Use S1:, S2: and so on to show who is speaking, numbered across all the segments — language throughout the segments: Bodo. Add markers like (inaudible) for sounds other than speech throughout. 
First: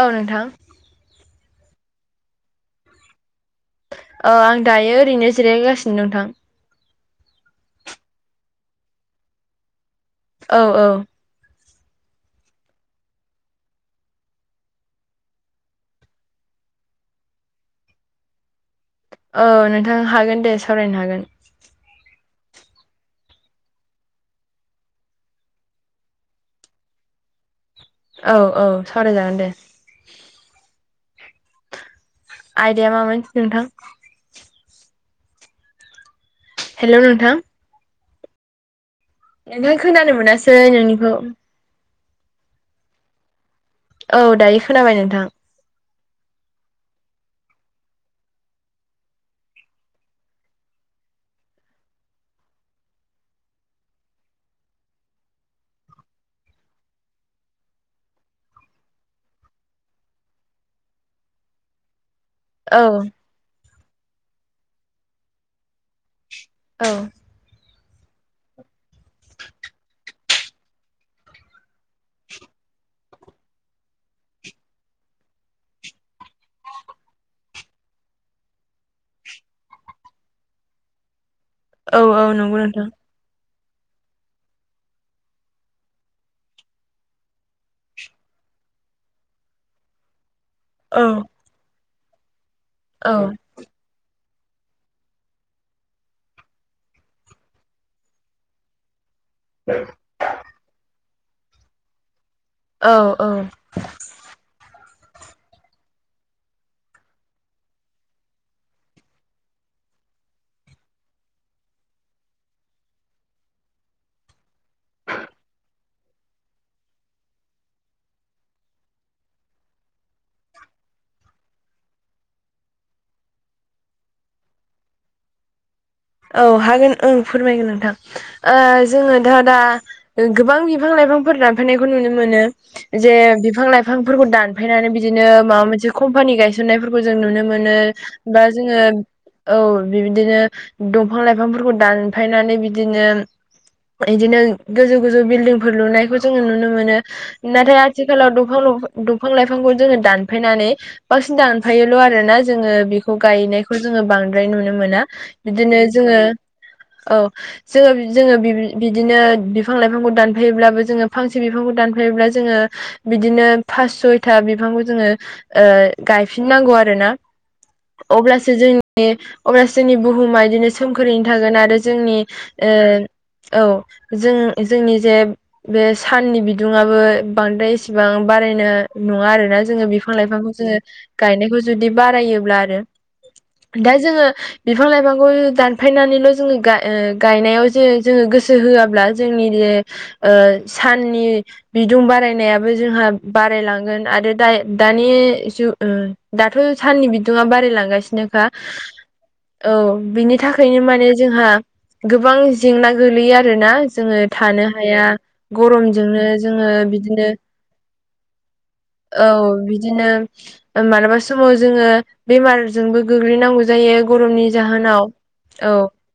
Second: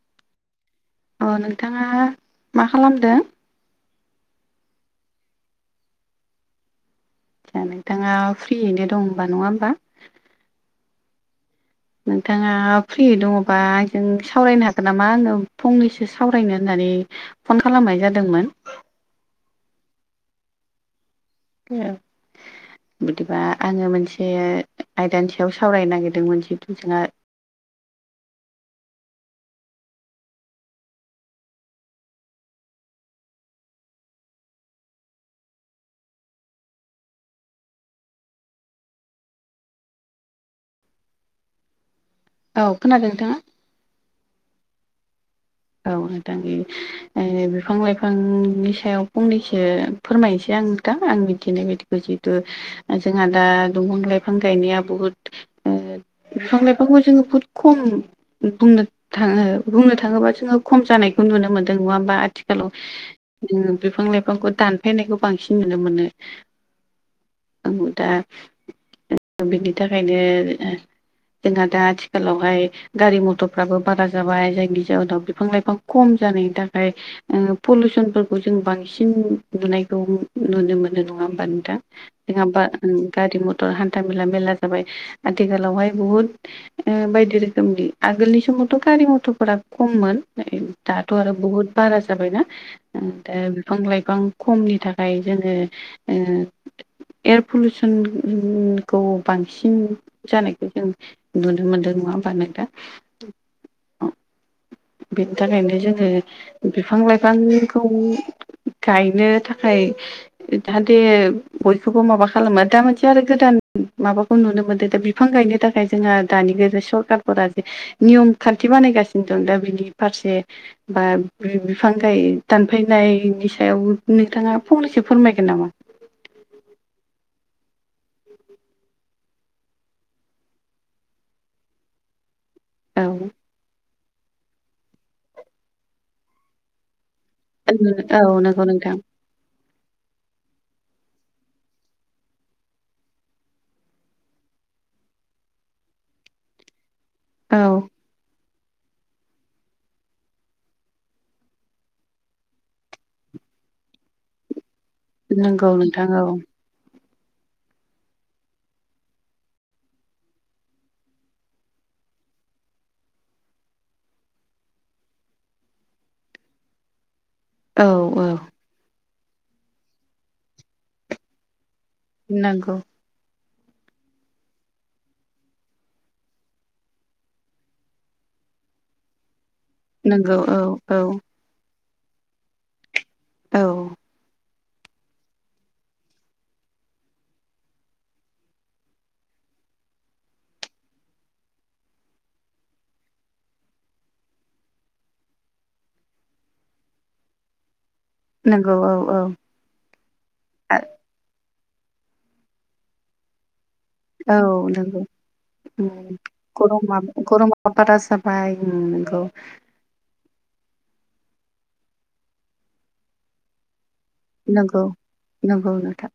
S1: औ नोंथां।
S2: अ नोंथाङा मा खालामदों?
S1: औ आं दायो ओरैनो जिरायगासिनो दं नोंथां।
S2: आसा नोंथाङा फ्रियैनो दं होनबा नङा होनोमबा?
S1: औ औ।
S2: नोंथाङा फ्रि दङबा आंजों सावरायनो हागोन नामा आङो फंनैसो सावरायनो होननानै फन खालामनाय जादोंमोन।
S1: औ नोंथां हागोन दे सावरायनो हागोन।
S2: ए बिदिबा आङो मोनसे आयदानि सायाव सावरायनो नागिरदोंमोन जिथु जोंहा
S1: औ औ सावरायजागोन दे। आइडाया माबादि नोंथां? हेलौ नोंथां। जेब्बो खोनानो मोनासै नोंनिखौ।
S2: औ खोनादों नोंथाङा?
S1: औ दायो खोनाबाय नोंथां।
S2: औ नोंथां। ओ बिफां लाइफांनि सायाव फंनैसो फोरमायनोसै आं नोंथां आं बिथिनाय बायदि। जिहतु जोंहा दा दंफां लाइफां गायनाया बुहुत ओ बिफां लाइफांखौ जोङो बहुत खम बुंनो थाङो बुंनो थाङोबा जोङो खम जानायखौ नुनो मोन्दों नङा होमबा आथिखालाव।
S1: औ
S2: बिफां लाइफांखौ दानफायनायखौ बांसिन नुनो मोनो।
S1: औ
S2: आं दा बिनि थाखायनो जोंहा दा आथिखालावहाय गारि मथरफ्राबो बारा जाबाय जायनि जाहोनाव बिफां लाइफां खम जानायनि थाखाय ओ पलिउसनफोरखौ जों बांसिन नुनायखौ नुनो मोनो नङा होमबा नों थां
S1: औ औ नंगौ
S2: जोंहा
S1: नोंथां
S2: गारि मथर हान्था मेला मेलला जाबाय आथिखालावहाय बुहुद बायदि रोखोमनि आगोलनि समावथ' गारि मथरफोरा खममोन।
S1: औ
S2: दाथ' आरो बहुत बारा जाबायना
S1: औ
S2: दा बिफां लाइफां खमनि थाखाय जोङो ओ एयार पलिउसन खौ बांसिन जानायखौ जों नुनो मोनदों नङा होमबा नोंथां।
S1: औ औ
S2: बिनि थाखायनो जोङो बिफां लाइफांखौ गायनो थाखाय जाहाथे बयखौबो माबा खालामो दा मोनसे आरो गोदान माबा खौ नुनो मोन्दों दा बिफां गायनो थाखाय जोंहा दानि बे सरखारफोरा जे नियम खान्थि बानायगासिनो दं दा बिनि फारसे बा बिफां गाय दानफैनायनि सायाव नोंथाङा फंनैसो फोरमायगोन नामा
S1: औ हागोन ओं फोरमायगोन नोंथां ओ जोङो दा दा गोबां बिफां लाइफांफोर दानफैनायखौ नुनो मोनो
S2: औ
S1: जे बे बिफां लाइफांफोरखौ दानफायनानै बिदिनो माबा मोनसे कम्पानि गायसननायफोरखौ जों नुनो मोनो जे
S2: औ
S1: बा
S2: नंगौ
S1: जोङो
S2: नोंथां
S1: औ बिबायदिनो दंफां लाइफांफोरखौ दानफायनानै बिदिनो बिदिनो गोजौ गोजौ बिल्डिंफोर लुनायखौ जोङो नुनो मोनो
S2: औ
S1: नाथाय आथि आथिखालाव दफां दंफां लाइफांखौ जोङो दानफायनानै बांसिन दानफायोल' आरो ना जोङो बेखौ गायनायखौ जोङो बांद्राय नुनो मोना
S2: नंगौ
S1: बिदिनो
S2: नोंथां
S1: जोङो
S2: औ
S1: औ जोङो जोङो बि-बिदिनो बिफां लाइफांखौ दानफायोब्लाबो जोङो फांसे बिफांखौ दानफायोब्ला जोङो बिदिनो पास सयथा बिफांखौ जोङो ओ गायफिननांगौ आरो ना
S2: औ
S1: अब्लासो जोंनि अब्लासो जोंनि बुहुमा बिदिनो सोमखोरैनो थागोन आरो जोंनि ओ
S2: नंगौ
S1: औ जों जोंनि जे बे साननि बिदुुंआबो बांद्राय एसेबां बारायनाय नङा आरोना जोङो बिफां
S2: नंगौ
S1: लाइफांखौ
S2: औ
S1: जोङो
S2: औ
S1: गायनायखौ जुदि बारायोब्ला आरो
S2: औ
S1: दा जोङो बिफां लाइफांखौ दानफायनानैल' जोङो गा-गायनायाव जो-जोङो गोसो होआब्ला जोंनि ज ओ साननि बिदुं बारायनायाबो जोंहा बारायलांगोन आरो दा-दानि जु ओ दाथ' साननि बिदुङा बारायलांगासिनोखा
S2: नंगौ औ औ
S1: औ बिनि
S2: आ
S1: थाखायनो माने जोंहा गोबां जेंना गोलैयो आरोना जोङो
S2: औ
S1: थानो
S2: नंगौ
S1: हाया
S2: उम
S1: गरमजोंनो जोङो
S2: गरमा
S1: बिदिनो
S2: (unintelligible)
S1: औ बिदिनो मालाबा समाव जोङो बेमारजोंबो गोग्लैनांगौ जायो गरमनि
S2: नंगौ
S1: जाहोनाव
S2: नंगौ
S1: औ
S2: नोंथां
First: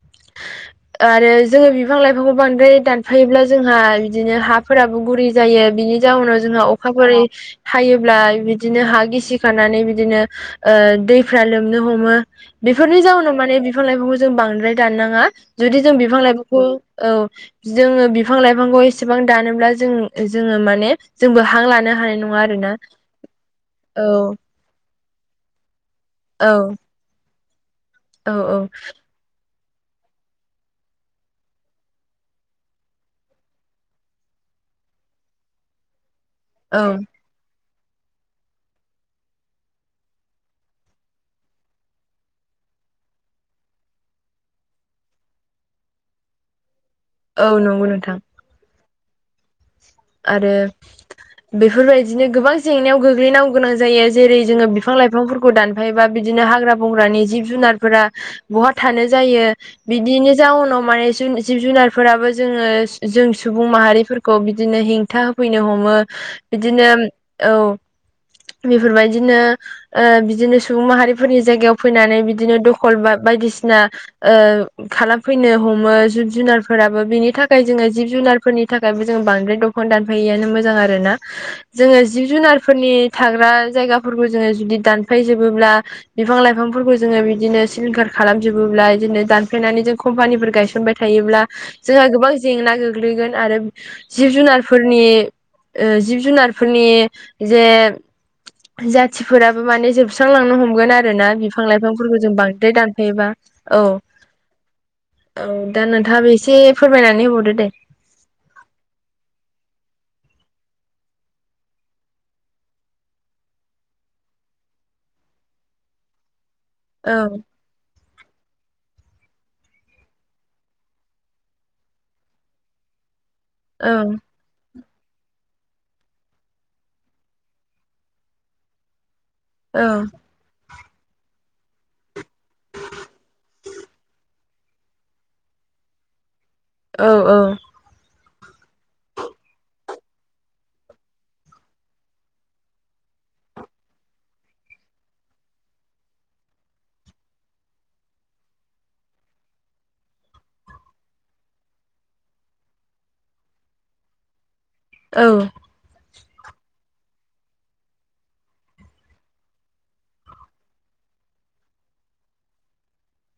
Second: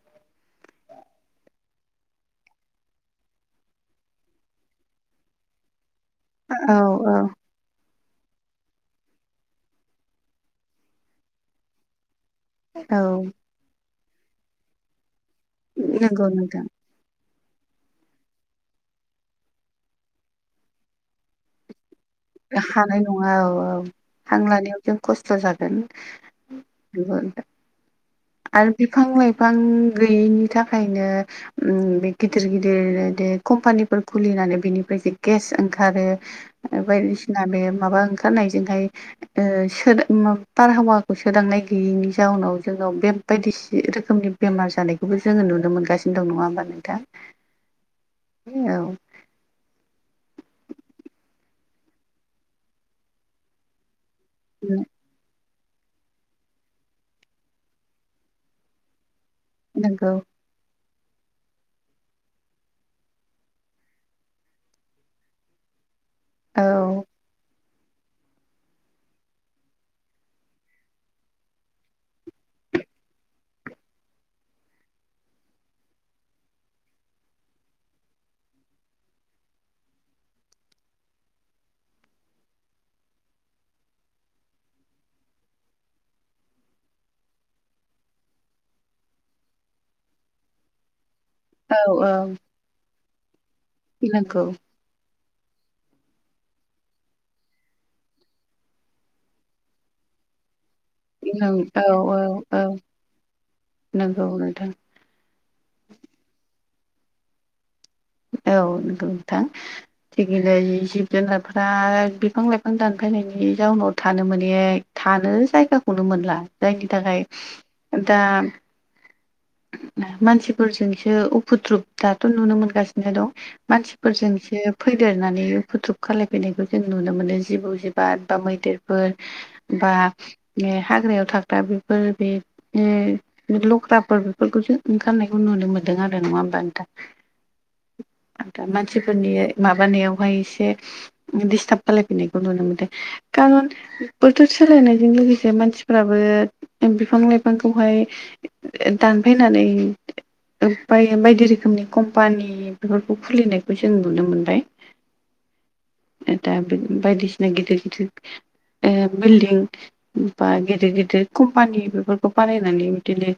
S2: (inaudible)
S1: आरो जोङो बिफां लाइफांखौ बांद्राय दानफायोब्ला जोंहा बिदिनो हाफोराबो गुरै जायो बिनि जाउनाव जोंहा
S2: औ औ
S1: अखाफोरै थायोब्ला बिदिनो हा गिसि खानानै बिदिनो ओ दैफ्रा लोमनो हमो बेफोरनि
S2: औ
S1: जाउनाव माने बिफां लाइफांखौ जों बांद्राय दाननाङा जुदि जों बिफां
S2: नंगौ
S1: लाइफांखौ
S2: नोंथां
S1: औ जोङो बिफां लाइफांखौ एसेबां दानोब्ला जों जोङो माने जोंबो हां लानो हानाय नङा आरोना
S2: हानाय नङा औ औ हां लानायाव जों खस्थ' जागोन
S1: औ औ औ
S2: आरो बिफां लाइफां गैयैनि थाखायनो उम बे गिदिर गिदिर कम्पानिफोर खुलिनानै बेनिफ्राय जे गेस ओंखारो
S1: औ
S2: बायदिसिना बे माबा ओंखारनायजोंहाय ओ सोद बारहावाखौ सोदांनाय गैयिनि जाउनाव जोनो बे बायदिसि रोखोमनि बेमार जानायखौबो जोङो नुनो मोनगासिनो दं नङा होमबा नोंथां
S1: औ नंगौ नोंथां
S2: औ
S1: आरो बेफोरबायदिनो गोबां जेंनायाव गोग्लैनांग गोनां जायो जेरै जोङो बिफां लाइफां बिफांफोरखौ दानफायोबा बिदिनो हाग्रा बंग्रानि जिब जुनारफोरा बहा थानो जायो
S2: नंगौ
S1: बिदिनो जाउनाव माने जिब जुनारफोराबो जोङो जों सुबुं माहारिफोरखौ बिदिनो हेंथा होफैनो हमो
S2: औ
S1: बिदिनो औ बेफोरबायदिनो बिदिनो सुबुं माहारिफोरनि जायगायाव फैनानै बिदिनो दखल बा बायदिसिना ओ खालामफैनो हमो जिब जुनारफोराबो बिनि थाखाय जोङो जिब जुनारफोरनि थाखायबो जों बांसिन ओमफ्राय दखान दानफायैआानो मोजां आरो ना जोङो जिब जुनारफोरनि थाग्रा जायगाफोरखौ जोङो जुदि दानफायजोबोब्ला बिफां लाइफांफोरखौ जोङो बिदिनो सिलिंखार खालामजोबोब्ला बिदिनो दानफ्लेनानै जों कम्पानिफोर गायसनबाय थायोब्ला
S2: औ
S1: जोंहा
S2: औ
S1: गोबां जेंना गोग्लैगोन आरो जिब
S2: नंगौ
S1: जुनारफोर फोरनि जिब जुनारफोरनि जे जाथिफोराबो माने जोबस्रांलांनो हमगोन आरो आरोोना बिफां
S2: औ
S1: लाइफांफोरखौ जों
S2: औ
S1: बांद्राय दानफायोबा औ
S2: नंगौ नोंथां
S1: औ दा नोंथाङा बे एसे फोरमायनानै होबावदो दे
S2: औ नंगौ नोंथां थिगलाय जिब - जुनार बिफां - लाइफां दानफायनायनि जाउनाव थानो मोनै थानो जायगाखौनो मोनला जायनि
S1: औ
S2: थाखाय दा मानसिफोरजोंसो उफुद्रुुब दाथ' नुनो मोनगासिनो दं
S1: औ
S2: मानसिफोरजोंसो फैदेरनानै फुद्रुुब खालायफैनायखौ जों नुनो मोनो जिबौ जिबाद बा मैदेरफोर
S1: औ
S2: बा बे हाग्रायाव थाग्रा बेफोर बे लख्राफोर बेफोरखौसो ओंखारनायखौ नुनो मोनदों आरो नङा होमबा नोंथा
S1: औ - औ
S2: आ दा मानसिफोरनि माबानायावहाय एसे दिस्टाब खायि गांगे खारन बोथोर सोलायनायजों लोगोसे मानसिफ्राबो बिफां लाइफांखौहाय दानफैनानै ओाय बायदि रोखोमनि कम्पानि बेफोरखौ खुलिनायखौ जों नुनो मोनबाय
S1: औ
S2: बायदिसिना गिदिर- गिदिर बिल्डिं बा गिदिर- गिदिर कम्पानि बेफोरखौ बानायनानै बिदिनो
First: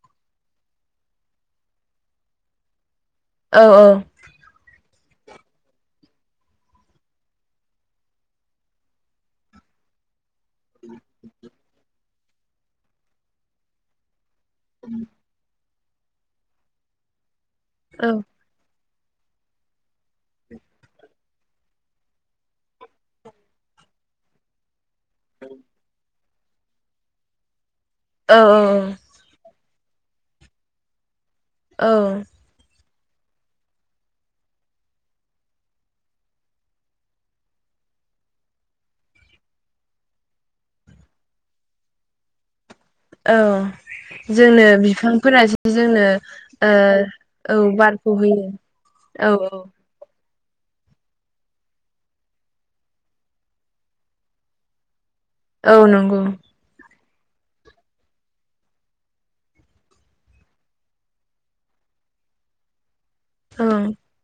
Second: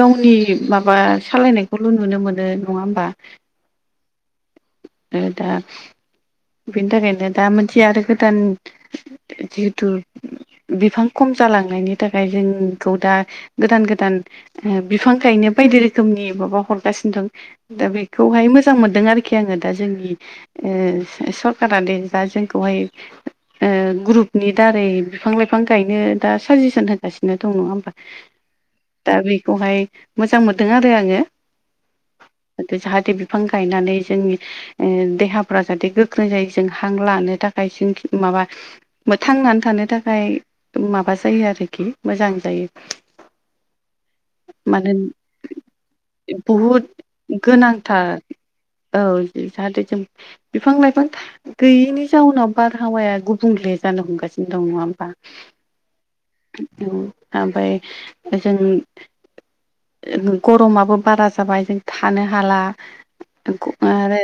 S2: गावनि माबा सालायनायखौल' नुनो मोनो नङा होमबा
S1: औ- औ
S2: बे दा बेनि थाखायनो दा मोनसे आरो गोदान जिहेथु बिफां खम जालांनायनि थाखाय जोंखौ दा गोदान गोदान बिफां गायनो बायदि रोखोमनि माबा हरगासिनो दं दा
S1: औ
S2: बेखौहाय मोजां मोजां मोनदों आरोखि आङो दा जोंनि सरखारारा द दा जोंखौहाय ग्रुपनि दारै बिफां लाइफां गायनो दा साजेसन होगासिनो दं नङा होमबा
S1: औ
S2: दा बेखौहाय मोजां मोनदों आरो आङो
S1: औ
S2: जाहाथे बिफां गायनानै जोंनि देहाफ्रा जाहाथे गोख्रों जायो जों हां लानो थाखाय जों माबा थांनानै थानो थाखाय माबा जायो आरोखि मोजां जायो
S1: औ जोंनो
S2: मानो
S1: बिफांफोरासो जोंनो
S2: बहुद
S1: औ बारखौ
S2: गोनांथार
S1: होयो
S2: औ जाहाथे जों बिफां लाइफां गैयिनि जाउनाव बारहावाया गुबुंले जानो हमगासिनो दं नङा होमबा
S1: औ नंगौ
S2: ओमफ्राय ओ जों गरमाबो बारा जाबाय जों थानो हाला
S1: औ
S2: आरो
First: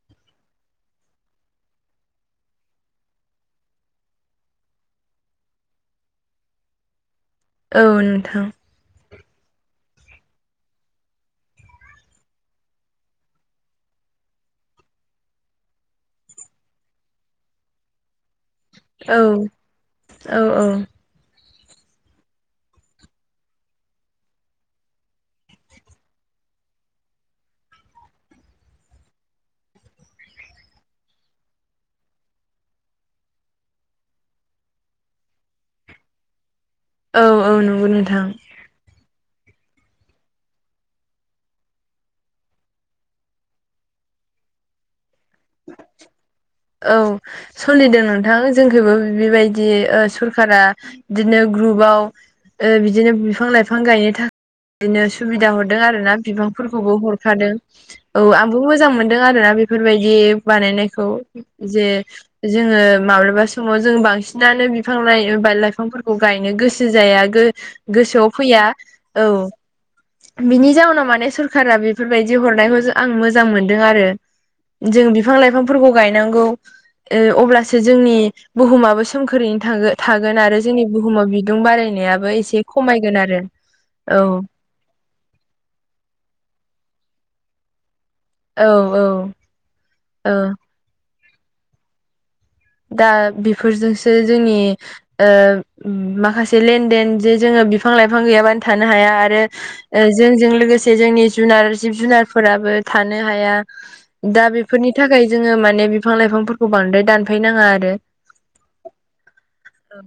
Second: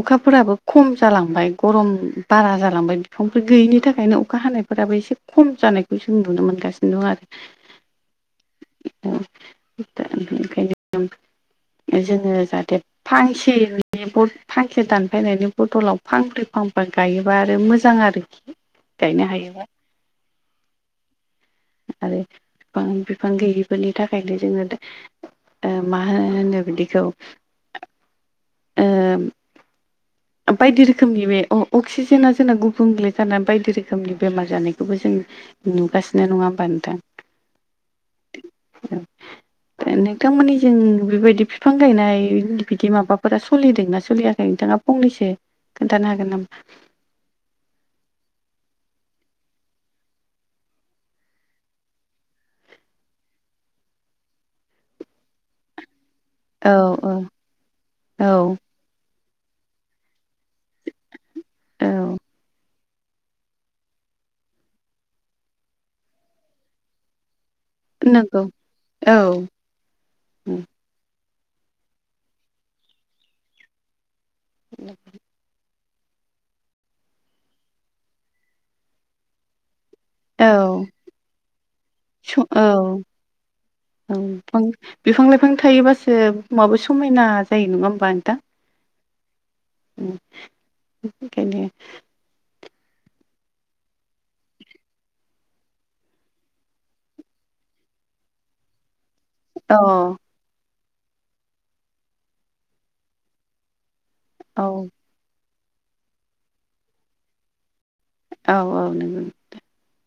S2: अखाफोराबो खम जालांबाय गरम बारा जालांबाय बिफांफोर गैयिनि थाखायनो अखा हानाय फोराबो एसे खम जानायखौ जों नुनो मोनगासिनो दं आरो
S1: औ नोंथां
S2: औाय (inaudible) जोङो जाहाथे फांसेनि थांखे दानफैनायनि बथलाव फांब्रै फांफा गायोबा आरो मोजां आरोखि गायनो
S1: औ
S2: हायोबा
S1: औ औ
S2: आरो बिफां बिफां गैयिफोरनि थाखायनो जोङो मा होन होनो बिदिखौ बायदि रोखोमनि बे अक्सिजेना जोंना गुबुंलले जा बायदि रोखोमनि बेमार जानायखौबो जों नुगासिनो नङा होनोमबा नोंथां
S1: औ औ नंगौ नोंथां
S2: औ (inaudible) नोंथांमोननि जों बेबायदि बिफां गायनाय बिदि माबाफोरा सोलिदोंना सोलियाखै नोंथाङा फंनैसो खोन्थानो हागोन नामा
S1: औ सलिदों नोंथां जोंखौबो बेबायदि सरखारा बिदिनो ग्रुपाव बिदिनो बिफां लाइफां गायनो थाखाय बिदिनो सुबिदा हरदों आरो ना बिबां
S2: औ
S1: फोरखौबो
S2: औ
S1: हरखादों औ आंबो मोजां मोनदों आरोना बेफोरबायदि बानायनायखौ जे
S2: औ
S1: जोडा माबा समाव जों बांसिनानो बिफां लाइ ब लाइफांफोरखौ गायनो गोसो जाया गोसोआव
S2: नंगौ
S1: फैया औ बिनि जाउनाव माने सरखारा बेफोरबायदि हरनायखौ आं मोजां मोनदों आरो जों बिफांफोरखौ गायनांगौ अब्लासो जोंनि बुहुमाबो सोमखोरैनो थांगो थागोन आरो जोंनि
S2: औ
S1: बुहुमाव बिदुं
S2: स
S1: बारायनायाबो
S2: औ
S1: एसे खमायगोन आरो औ
S2: बिफां लाइफां थायोबासो माबो समायना जायो नङा होमबा नोंथां
S1: औ औ औ
S2: गनि (inaudible)
S1: दा बेफोरजोंसो जोंनि माखासे लेन देन जे जोङो बिफां लाइफां गैयाबानो थानो हाया आरो
S2: औ
S1: आरो जोंजों लोगोसे जोंनि जुनार जिब जुनारफोराबो थानो हाया दा
S2: औ
S1: बेफोरनि थाखाय जोङो माने बिफां लाइफांफोरखौ बांद्राय दानफैनाङा आरो
S2: औ औ नंगौ
S1: औ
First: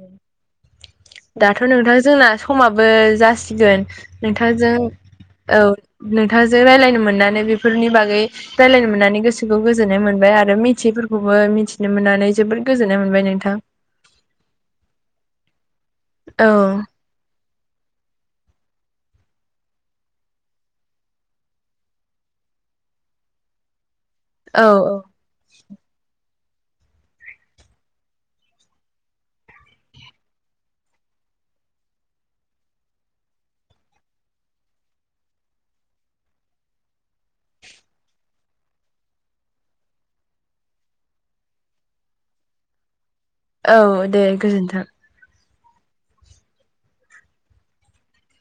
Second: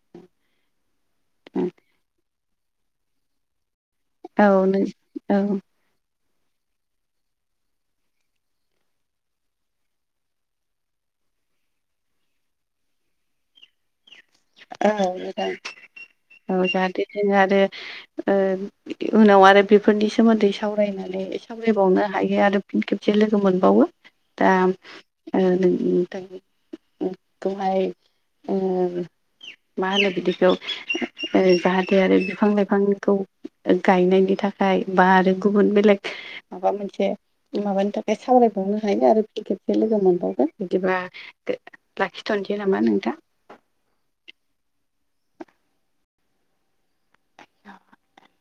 S1: दाथ' नोंथां जोंना समाबो जासिगोन
S2: औ
S1: नोंथाजजों
S2: नों
S1: औ नोंथांजों रायलायनो मोननानै बेफोरनि बागै रायज्लायनो मोननानै गोसोखौ गोजोननाय मोनबाय आरो मिथियफोरखौबो मिथि मिथिनो मोननानै जोबोद गोजोननाय मोनबाय नोंथां
S2: औ मोजां औ जाहाथे ज आरो उनाव आरो बेफोरनि सोमोन्दै सावरायनानै खावायबावनो हायो आरो फिन खेबसे लोगो मोनबावो
S1: औ औ
S2: दाखौहाय (inaudible) मा होनो बिदिखौ जाहाथे आरो बिफां लाइफांखौ गायनायनि थाखाय बा आरो गुबुन बेलेग माबा मोनसे माबानि थाखाय सावरायबावनो हायो आरो फि खेबसे लोगो मोनबावगोन बिदिबा लाखिथ'नोसै नामा नोंथां
S1: औ दे गोजोन्थों
S2: (inaudible)